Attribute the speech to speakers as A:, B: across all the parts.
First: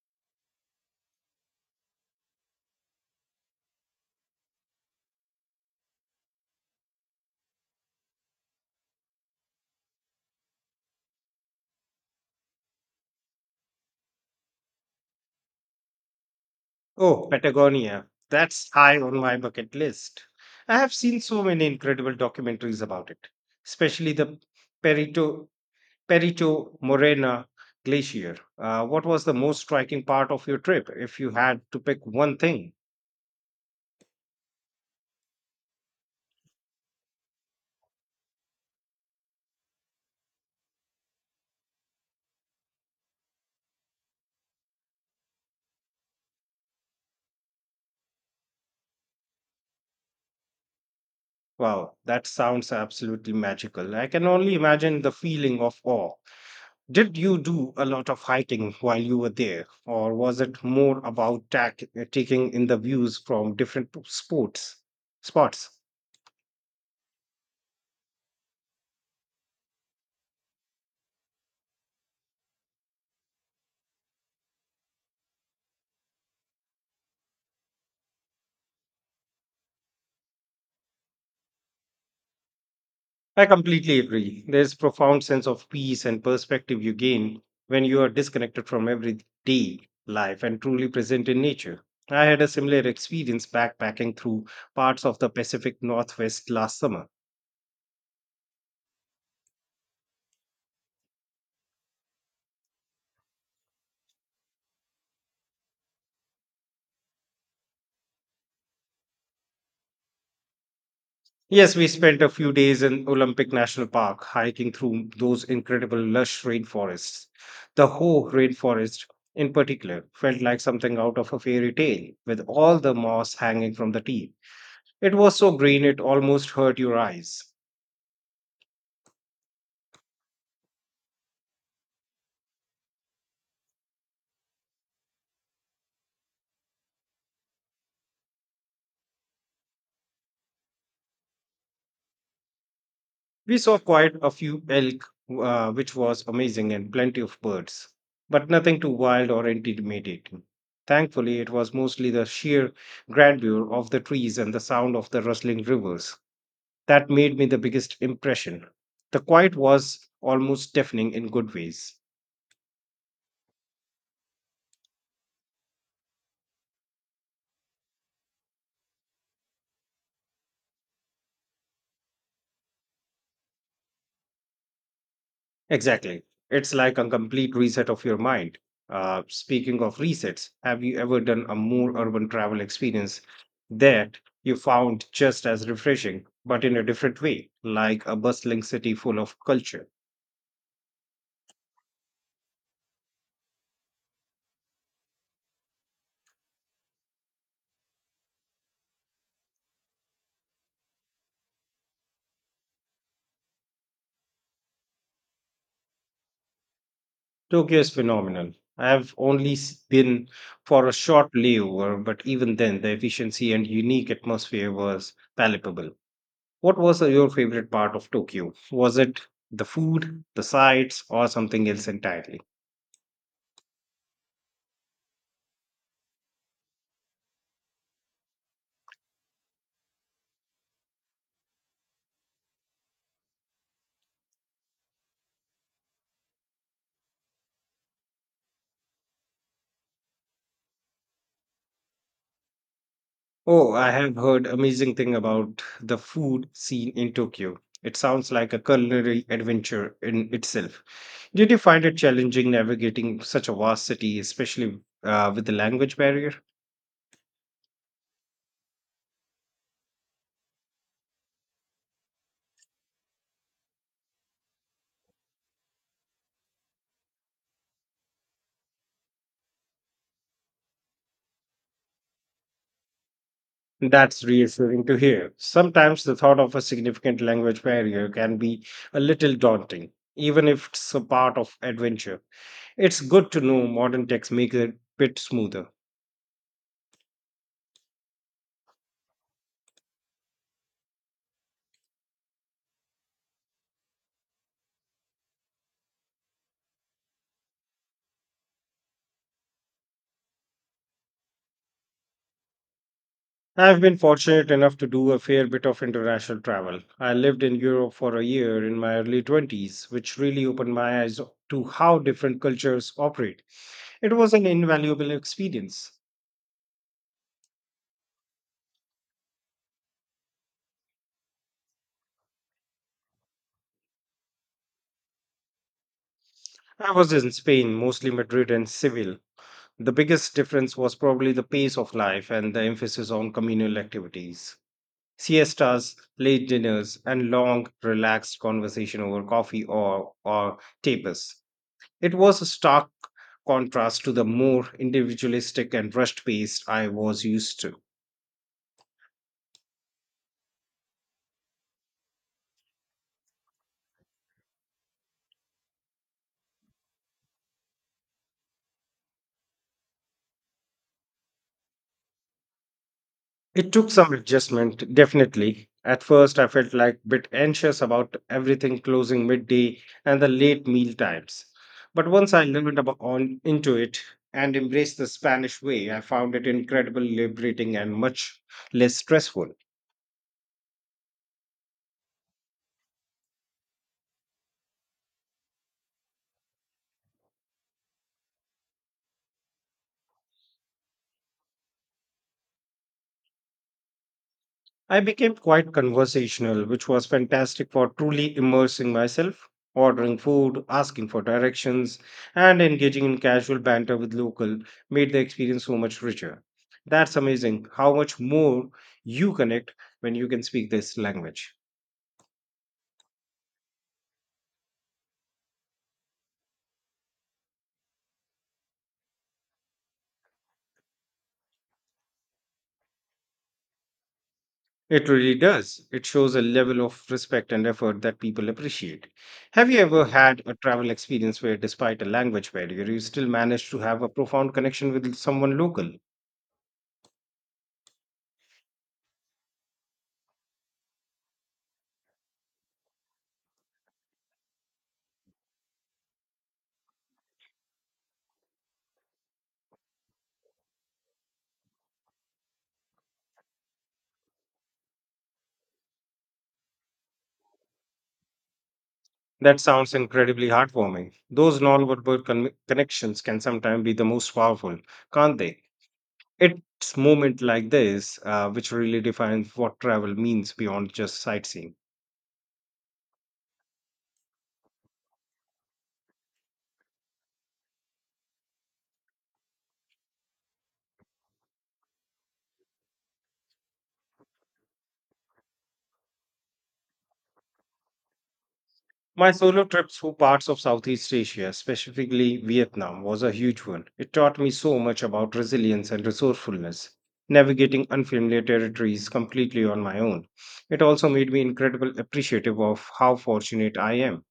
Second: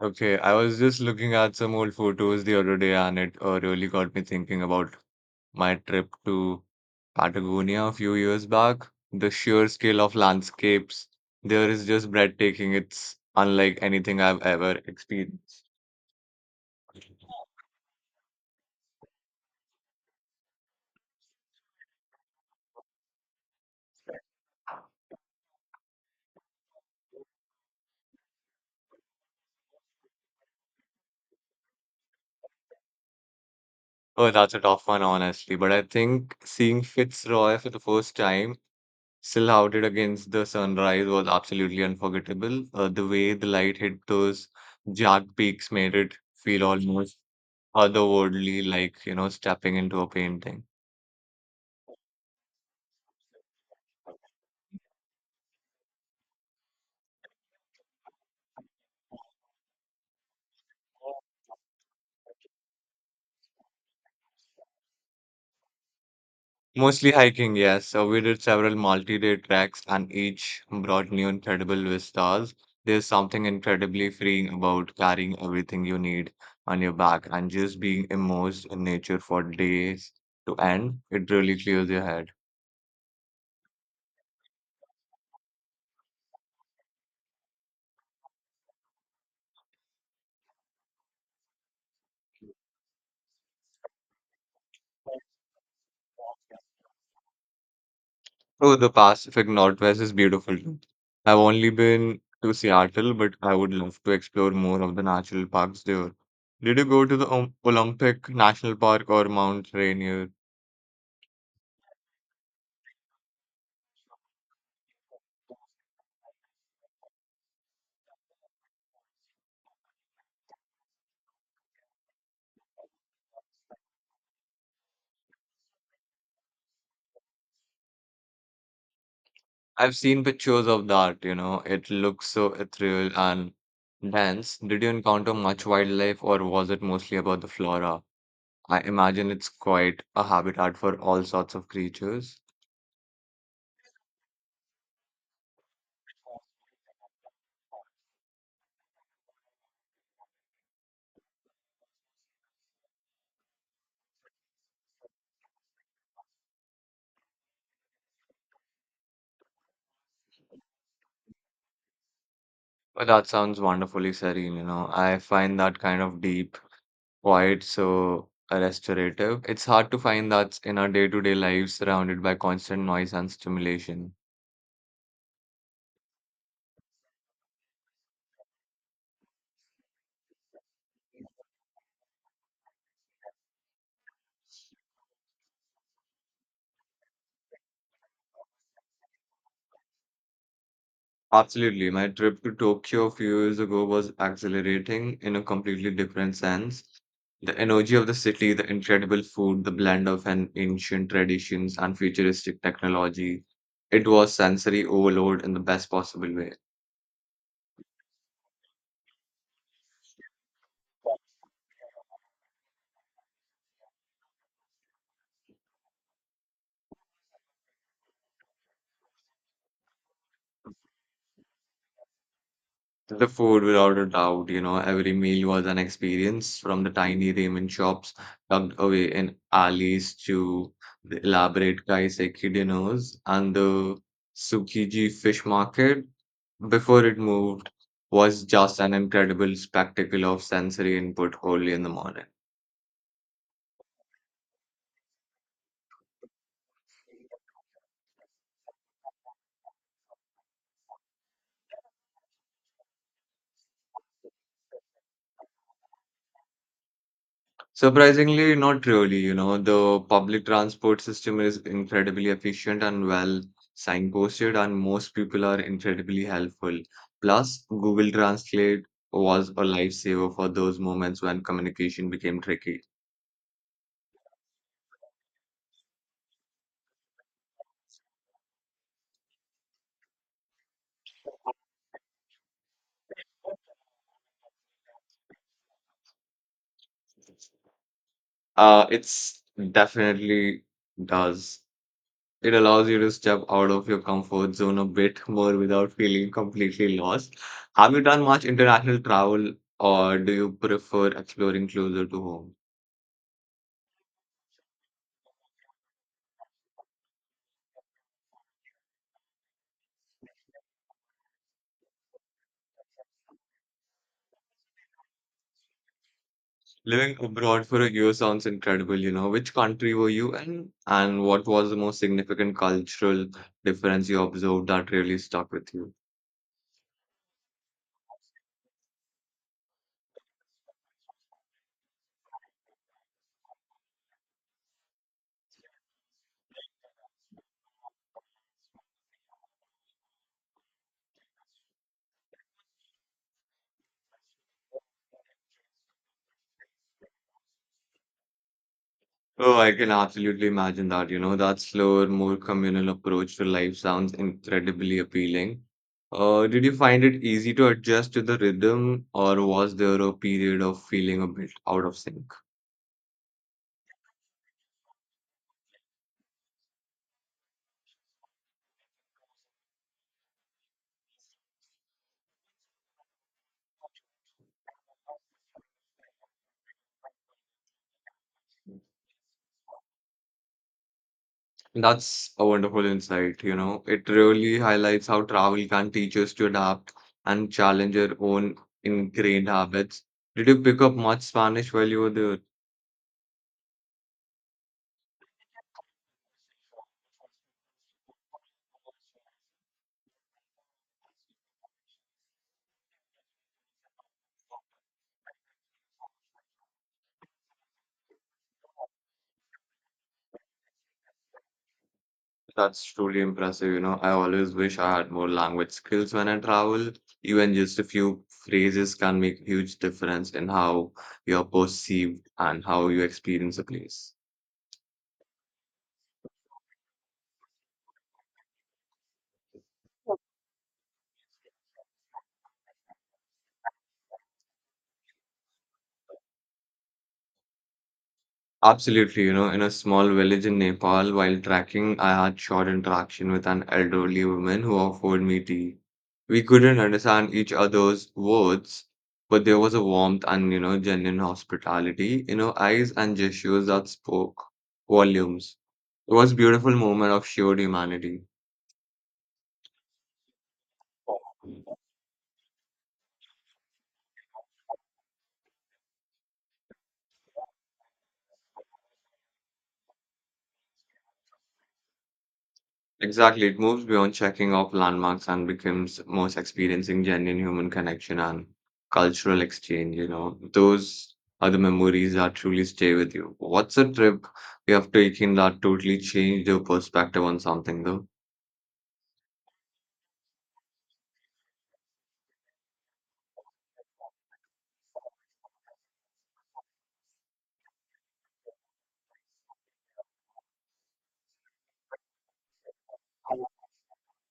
A: Okay, I was just looking at some old photos the other day, and it really got me thinking about my trip to Patagonia a few years back. The sheer scale of landscapes there is just breathtaking. It's unlike anything I've ever experienced.
B: Oh, Patagonia. That's high on my bucket list. I have seen so many incredible documentaries about it, especially the Perito, Perito Morena Glacier. What was the most striking part of your trip, if you had to pick one thing?
A: Oh, that's a tough one, honestly. But I think seeing Fitzroy for the first time, still outed against the sunrise, was absolutely unforgettable. The way the light hit those jagged peaks made it feel almost otherworldly, like, you know, stepping into a painting.
B: Wow, that sounds absolutely magical. I can only imagine the feeling of awe. Did you do a lot of hiking while you were there, or was it more about taking in the views from different p- sports spots?
A: Mostly hiking, yes. So we did several multi-day treks and each brought new incredible vistas. There's something incredibly freeing about carrying everything you need on your back and just being immersed in nature for days to end. It really clears your head.
B: I completely agree. There's profound sense of peace and perspective you gain when you are disconnected from everyday life and truly present in nature. I had a similar experience backpacking through parts of the Pacific Northwest last summer.
A: Oh, the Pacific Northwest is beautiful too. I've only been to Seattle, but I would love to explore more of the national parks there. Did you go to the Olympic National Park or Mount Rainier?
B: Yes, we spent a few days in Olympic National Park hiking through those incredible lush rainforests. The Ho rainforest in particular felt like something out of a fairy tale with all the moss hanging from the tree. It was so green it almost hurt your eyes.
A: I've seen pictures of that, you know, it looks so ethereal and dense. Did you encounter much wildlife or was it mostly about the flora? I imagine it's quite a habitat for all sorts of creatures.
B: We saw quite a few elk, which was amazing, and plenty of birds, but nothing too wild or intimidating. Thankfully, it was mostly the sheer grandeur of the trees and the sound of the rustling rivers that made me the biggest impression. The quiet was almost deafening in good ways.
A: But that sounds wonderfully serene, you know. I find that kind of deep quite so restorative. It's hard to find that in our day-to-day lives surrounded by constant noise and stimulation.
B: Exactly. It's like a complete reset of your mind. Speaking of resets, have you ever done a more urban travel experience that you found just as refreshing, but in a different way, like a bustling city full of culture?
A: Absolutely. My trip to Tokyo a few years ago was exhilarating in a completely different sense. The energy of the city, the incredible food, the blend of an ancient traditions and futuristic technology. It was sensory overload in the best possible way.
B: Tokyo is phenomenal. I have only been for a short layover, but even then, the efficiency and unique atmosphere was palpable. What was your favorite part of Tokyo? Was it the food, the sights, or something else entirely?
A: The food, without a doubt, you know, every meal was an experience from the tiny ramen shops tucked away in alleys to the elaborate kaiseki dinners and the Tsukiji fish market before it moved was just an incredible spectacle of sensory input early in the morning.
B: Oh, I have heard amazing thing about the food scene in Tokyo. It sounds like a culinary adventure in itself. Did you find it challenging navigating such a vast city, especially with the language barrier?
A: Surprisingly, not really. You know, the public transport system is incredibly efficient and well signposted, and most people are incredibly helpful. Plus, Google Translate was a lifesaver for those moments when communication became tricky.
B: That's reassuring to hear. Sometimes the thought of a significant language barrier can be a little daunting, even if it's a part of adventure. It's good to know modern techs make it a bit smoother.
A: It's definitely does. It allows you to step out of your comfort zone a bit more without feeling completely lost. Have you done much international travel, or do you prefer exploring closer to home?
B: I've been fortunate enough to do a fair bit of international travel. I lived in Europe for a year in my early 20s, which really opened my eyes to how different cultures operate. It was an invaluable experience.
A: Living abroad for a year sounds incredible, you know. Which country were you in, and what was the most significant cultural difference you observed that really stuck with you?
B: I was in Spain, mostly Madrid and Seville. The biggest difference was probably the pace of life and the emphasis on communal activities. Siestas, late dinners, and long, relaxed conversation over coffee or tapas. It was a stark contrast to the more individualistic and rushed pace I was used to.
A: Oh, I can absolutely imagine that, you know. That slower, more communal approach to life sounds incredibly appealing. Did you find it easy to adjust to the rhythm, or was there a period of feeling a bit out of sync?
B: It took some adjustment, definitely. At first, I felt like a bit anxious about everything closing midday and the late meal times. But once I learned about on into it and embraced the Spanish way, I found it incredibly liberating and much less stressful.
A: That's a wonderful insight, you know. It really highlights how travel can teach us to adapt and challenge our own ingrained habits. Did you pick up much Spanish while you were there?
B: I became quite conversational, which was fantastic for truly immersing myself, ordering food, asking for directions, and engaging in casual banter with local made the experience so much richer. That's amazing how much more you connect when you can speak this language.
A: That's truly impressive, you know. I always wish I had more language skills when I travel. Even just a few phrases can make huge difference in how you're perceived and how you experience a place.
B: It really does. It shows a level of respect and effort that people appreciate. Have you ever had a travel experience where, despite a language barrier, you still managed to have a profound connection with someone local?
A: Absolutely, you know, in a small village in Nepal, while trekking, I had short interaction with an elderly woman who offered me tea. We couldn't understand each other's words, but there was a warmth and, you know, genuine hospitality in her eyes and gestures that spoke volumes. It was a beautiful moment of shared humanity.
B: That sounds incredibly heartwarming. Those non-verbal connections can sometimes be the most powerful, can't they? It's moment like this which really defines what travel means beyond just sightseeing.
A: Exactly. It moves beyond checking off landmarks and becomes most experiencing genuine human connection and cultural exchange, you know. Those are the memories that truly stay with you. What's a trip you have taken that totally changed your perspective on something though?
B: My solo trip through parts of Southeast Asia, specifically Vietnam, was a huge one. It taught me so much about resilience and resourcefulness, navigating unfamiliar territories completely on my own. It also made me incredibly appreciative of how fortunate I am.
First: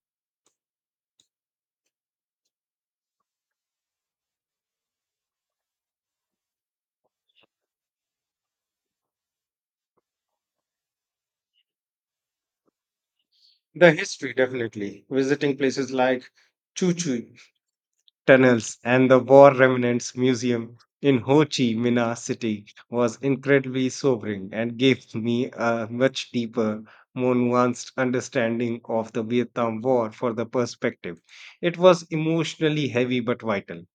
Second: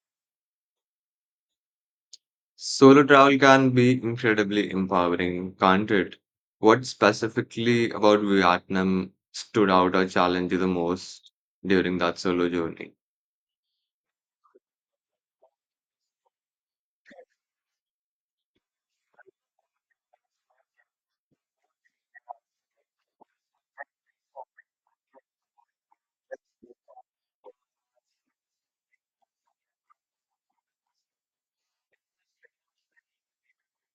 A: Solo travel can be incredibly empowering, can't it? What specifically about Vietnam stood out or challenged you the most during that solo journey?
B: The history, definitely. Visiting places like Chu Tunnels and the War Remnants Museum in Ho Chi Minh City was incredibly sobering and gave me a much deeper, more nuanced understanding of the Vietnam War for the perspective. It was emotionally heavy but vital.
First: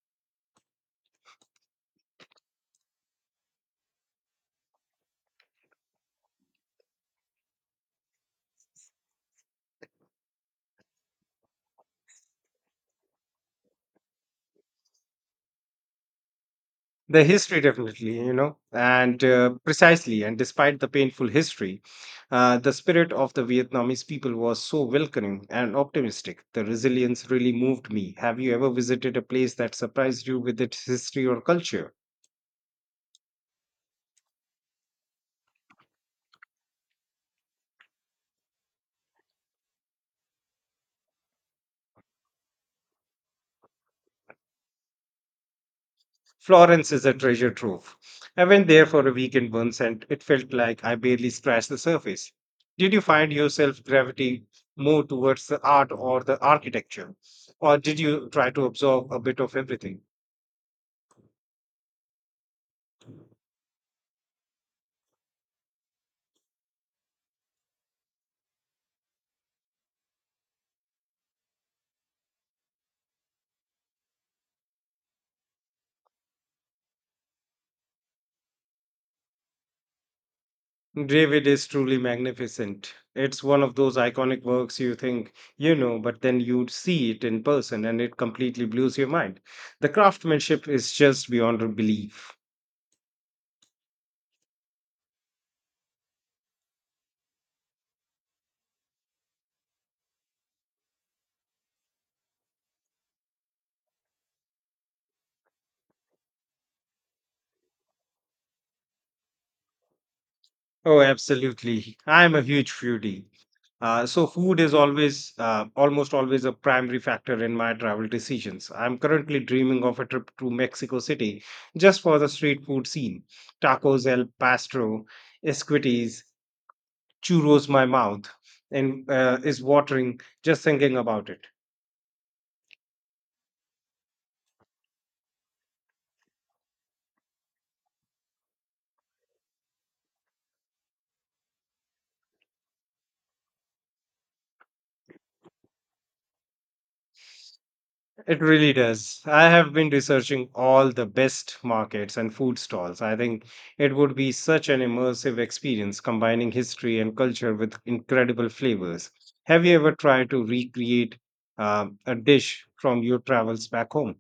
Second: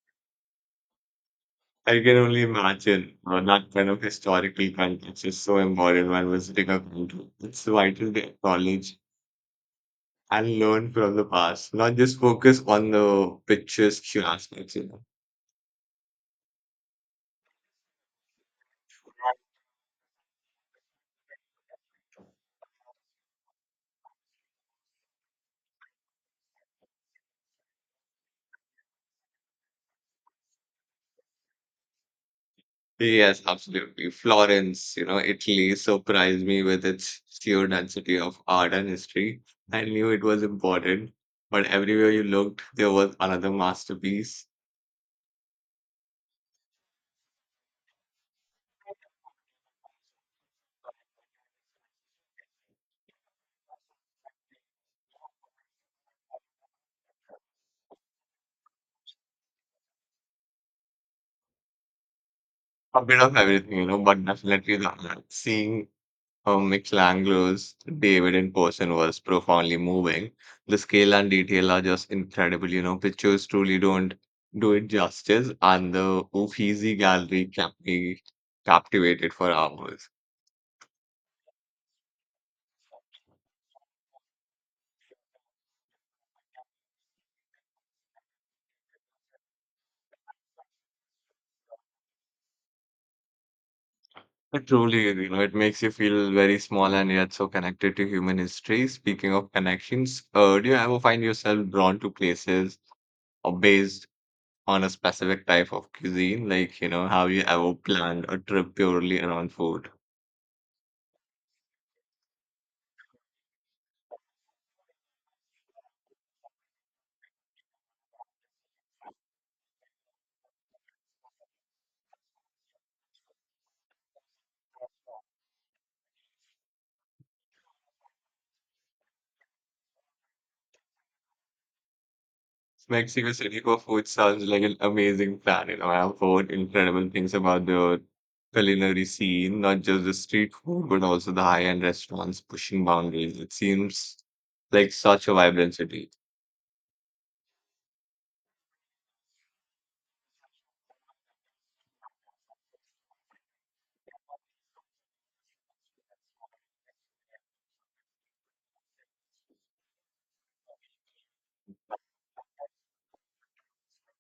A: I can only imagine that kind of historical context is so important when visiting a country. It's vital to acknowledge and learn from the past, not just focus on the picturesque aspects, you know.
B: The history, definitely, you know, and precisely, and despite the painful history, the spirit of the Vietnamese people was so welcoming and optimistic. The resilience really moved me. Have you ever visited a place that surprised you with its history or culture?
A: Yes, absolutely. Florence, you know, Italy surprised me with its sheer density of art and history. I knew it was important, but everywhere you looked, there was another masterpiece.
B: Florence is a treasure trove. I went there for a weekend once and it felt like I barely scratched the surface. Did you find yourself gravitating more towards the art or the architecture? Or did you try to absorb a bit of everything?
A: A bit of everything, you know, but definitely the art. Seeing How Michelangelo's David in person was profoundly moving. The scale and detail are just incredible. You know, pictures truly don't do it justice, and the Uffizi gallery kept me captivated for hours.
B: David is truly magnificent. It's one of those iconic works you think you know, but then you see it in person and it completely blows your mind. The craftsmanship is just beyond belief.
A: It truly is, you know, it makes you feel very small and yet so connected to human history. Speaking of connections, do you ever find yourself drawn to places or based on a specific type of cuisine? Like, you know, have you ever planned a trip purely around food?
B: Oh, absolutely. I'm a huge foodie. So food is always, almost always a primary factor in my travel decisions. I'm currently dreaming of a trip to Mexico City just for the street food scene. Tacos El Pastor, esquites, churros my mouth and is watering just thinking about it.
A: Mexico City for food sounds like an amazing plan. You know, I've heard incredible things about the culinary scene, not just the street food, but also the high-end restaurants pushing boundaries. It seems like such a vibrant city.
B: It really does. I have been researching all the best markets and food stalls. I think it would be such an immersive experience combining history and culture with incredible flavors. Have you ever tried to recreate a dish from your travels back home?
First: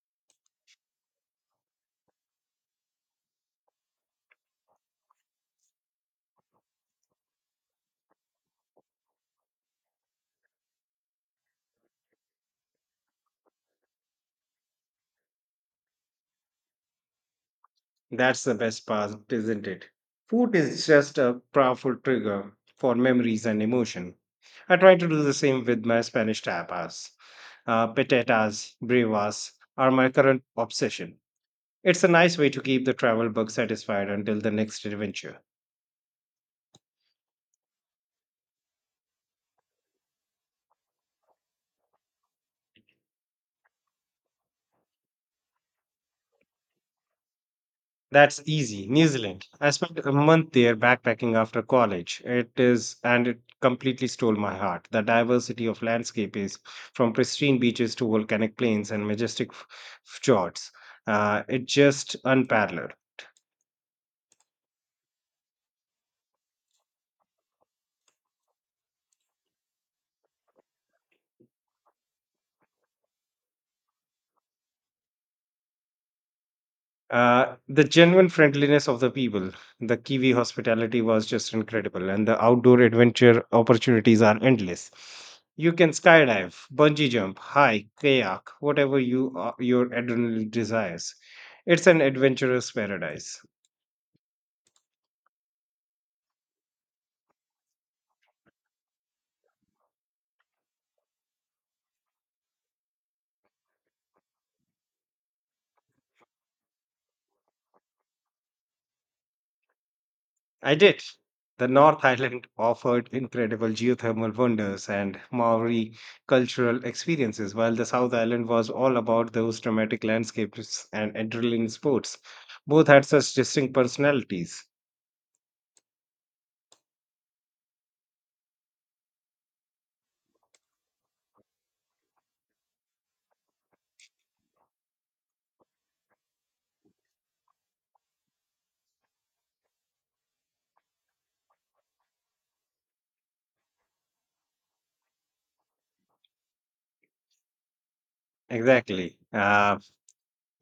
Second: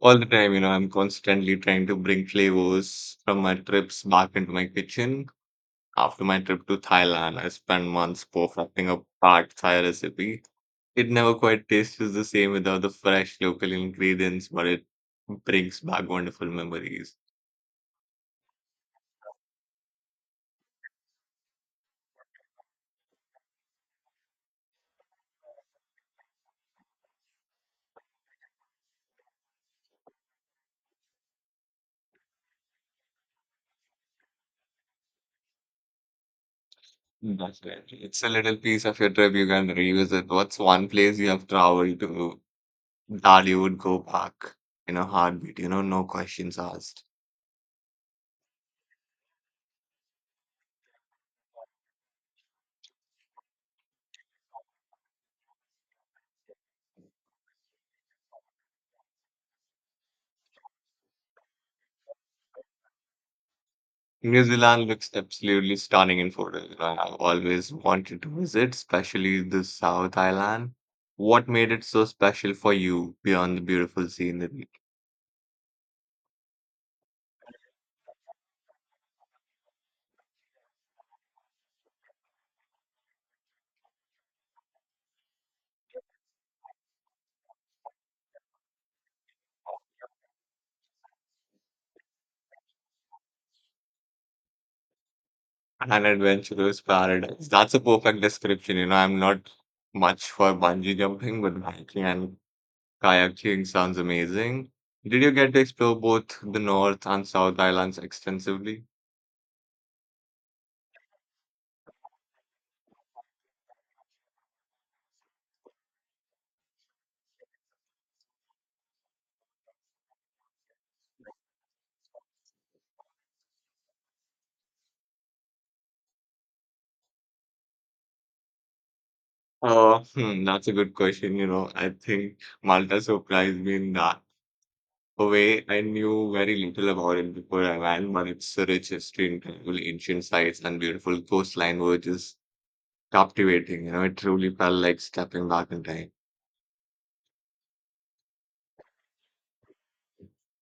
A: All the time, you know, I'm constantly trying to bring flavors from my trips back into my kitchen. After my trip to Thailand, I spent months perfecting a pad Thai recipe. It never quite tastes the same without the fresh local ingredients, but it brings back wonderful memories.
B: That's the best part, isn't it? Food is just a powerful trigger for memories and emotion. I try to do the same with my Spanish tapas. Patatas, brevas are my current obsession. It's a nice way to keep the travel bug satisfied until the next adventure.
A: Definitely. It's a little piece of your trip you can revisit. What's one place you have traveled to that you would go back in a heartbeat? You know, no questions asked.
B: That's easy. New Zealand. I spent a month there backpacking after college. It is, and it completely stole my heart. The diversity of landscape is from pristine beaches to volcanic plains and majestic fjords. It just unparalleled.
A: New Zealand looks absolutely stunning in photos. You know, I've always wanted to visit, especially the South Island. What made it so special for you beyond the beautiful scenery?
B: The genuine friendliness of the people, the Kiwi hospitality was just incredible, and the outdoor adventure opportunities are endless. You can skydive, bungee jump, hike, kayak, whatever you your adrenaline desires. It's an adventurous paradise.
A: An adventurous paradise. That's a perfect description. You know, I'm not much for bungee jumping, but hiking and kayaking sounds amazing. Did you get to explore both the North and South Islands extensively?
B: I did. The North Island offered incredible geothermal wonders and Maori cultural experiences, while the South Island was all about those dramatic landscapes and adrenaline sports. Both had such distinct personalities.
A: That's a good question. You know, I think Malta surprised me in that a way I knew very little about it before I went, but its a rich history, incredible ancient sites, and beautiful coastline were just captivating. You know, it truly felt like stepping back in time.
B: Exactly. Uh,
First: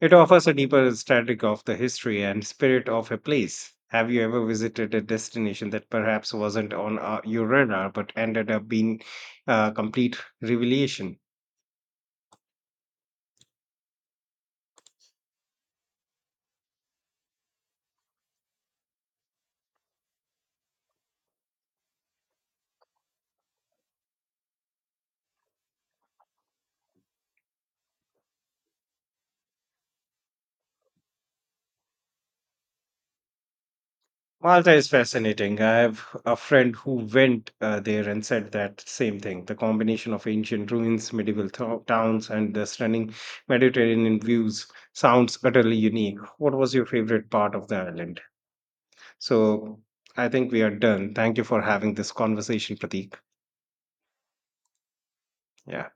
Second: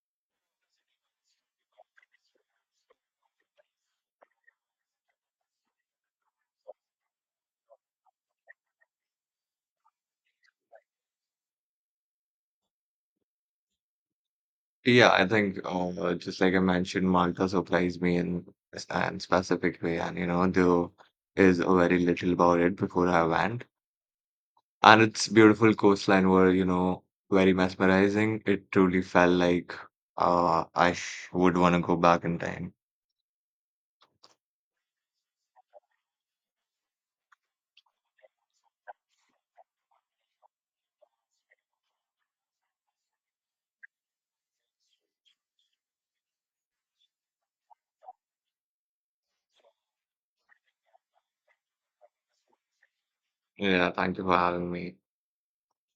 B: it offers a deeper static of the history and spirit of a place. Have you ever visited a destination that perhaps wasn't on your radar but ended up being a complete revelation?
A: Yeah, I think just like I mentioned, Malta surprised me in a specific way, and you know there is a very little about it before I went, and its beautiful coastline were you know very mesmerizing. It truly felt like I sh would want to go back in time.
B: Malta is fascinating. I have a friend who went there and said that same thing. The combination of ancient ruins, medieval towns, and the stunning Mediterranean views sounds utterly unique. What was your favorite part of the island? So I think we are done. Thank you for having this conversation, Pratik.
A: Yeah, thank you for having me.
B: Yeah.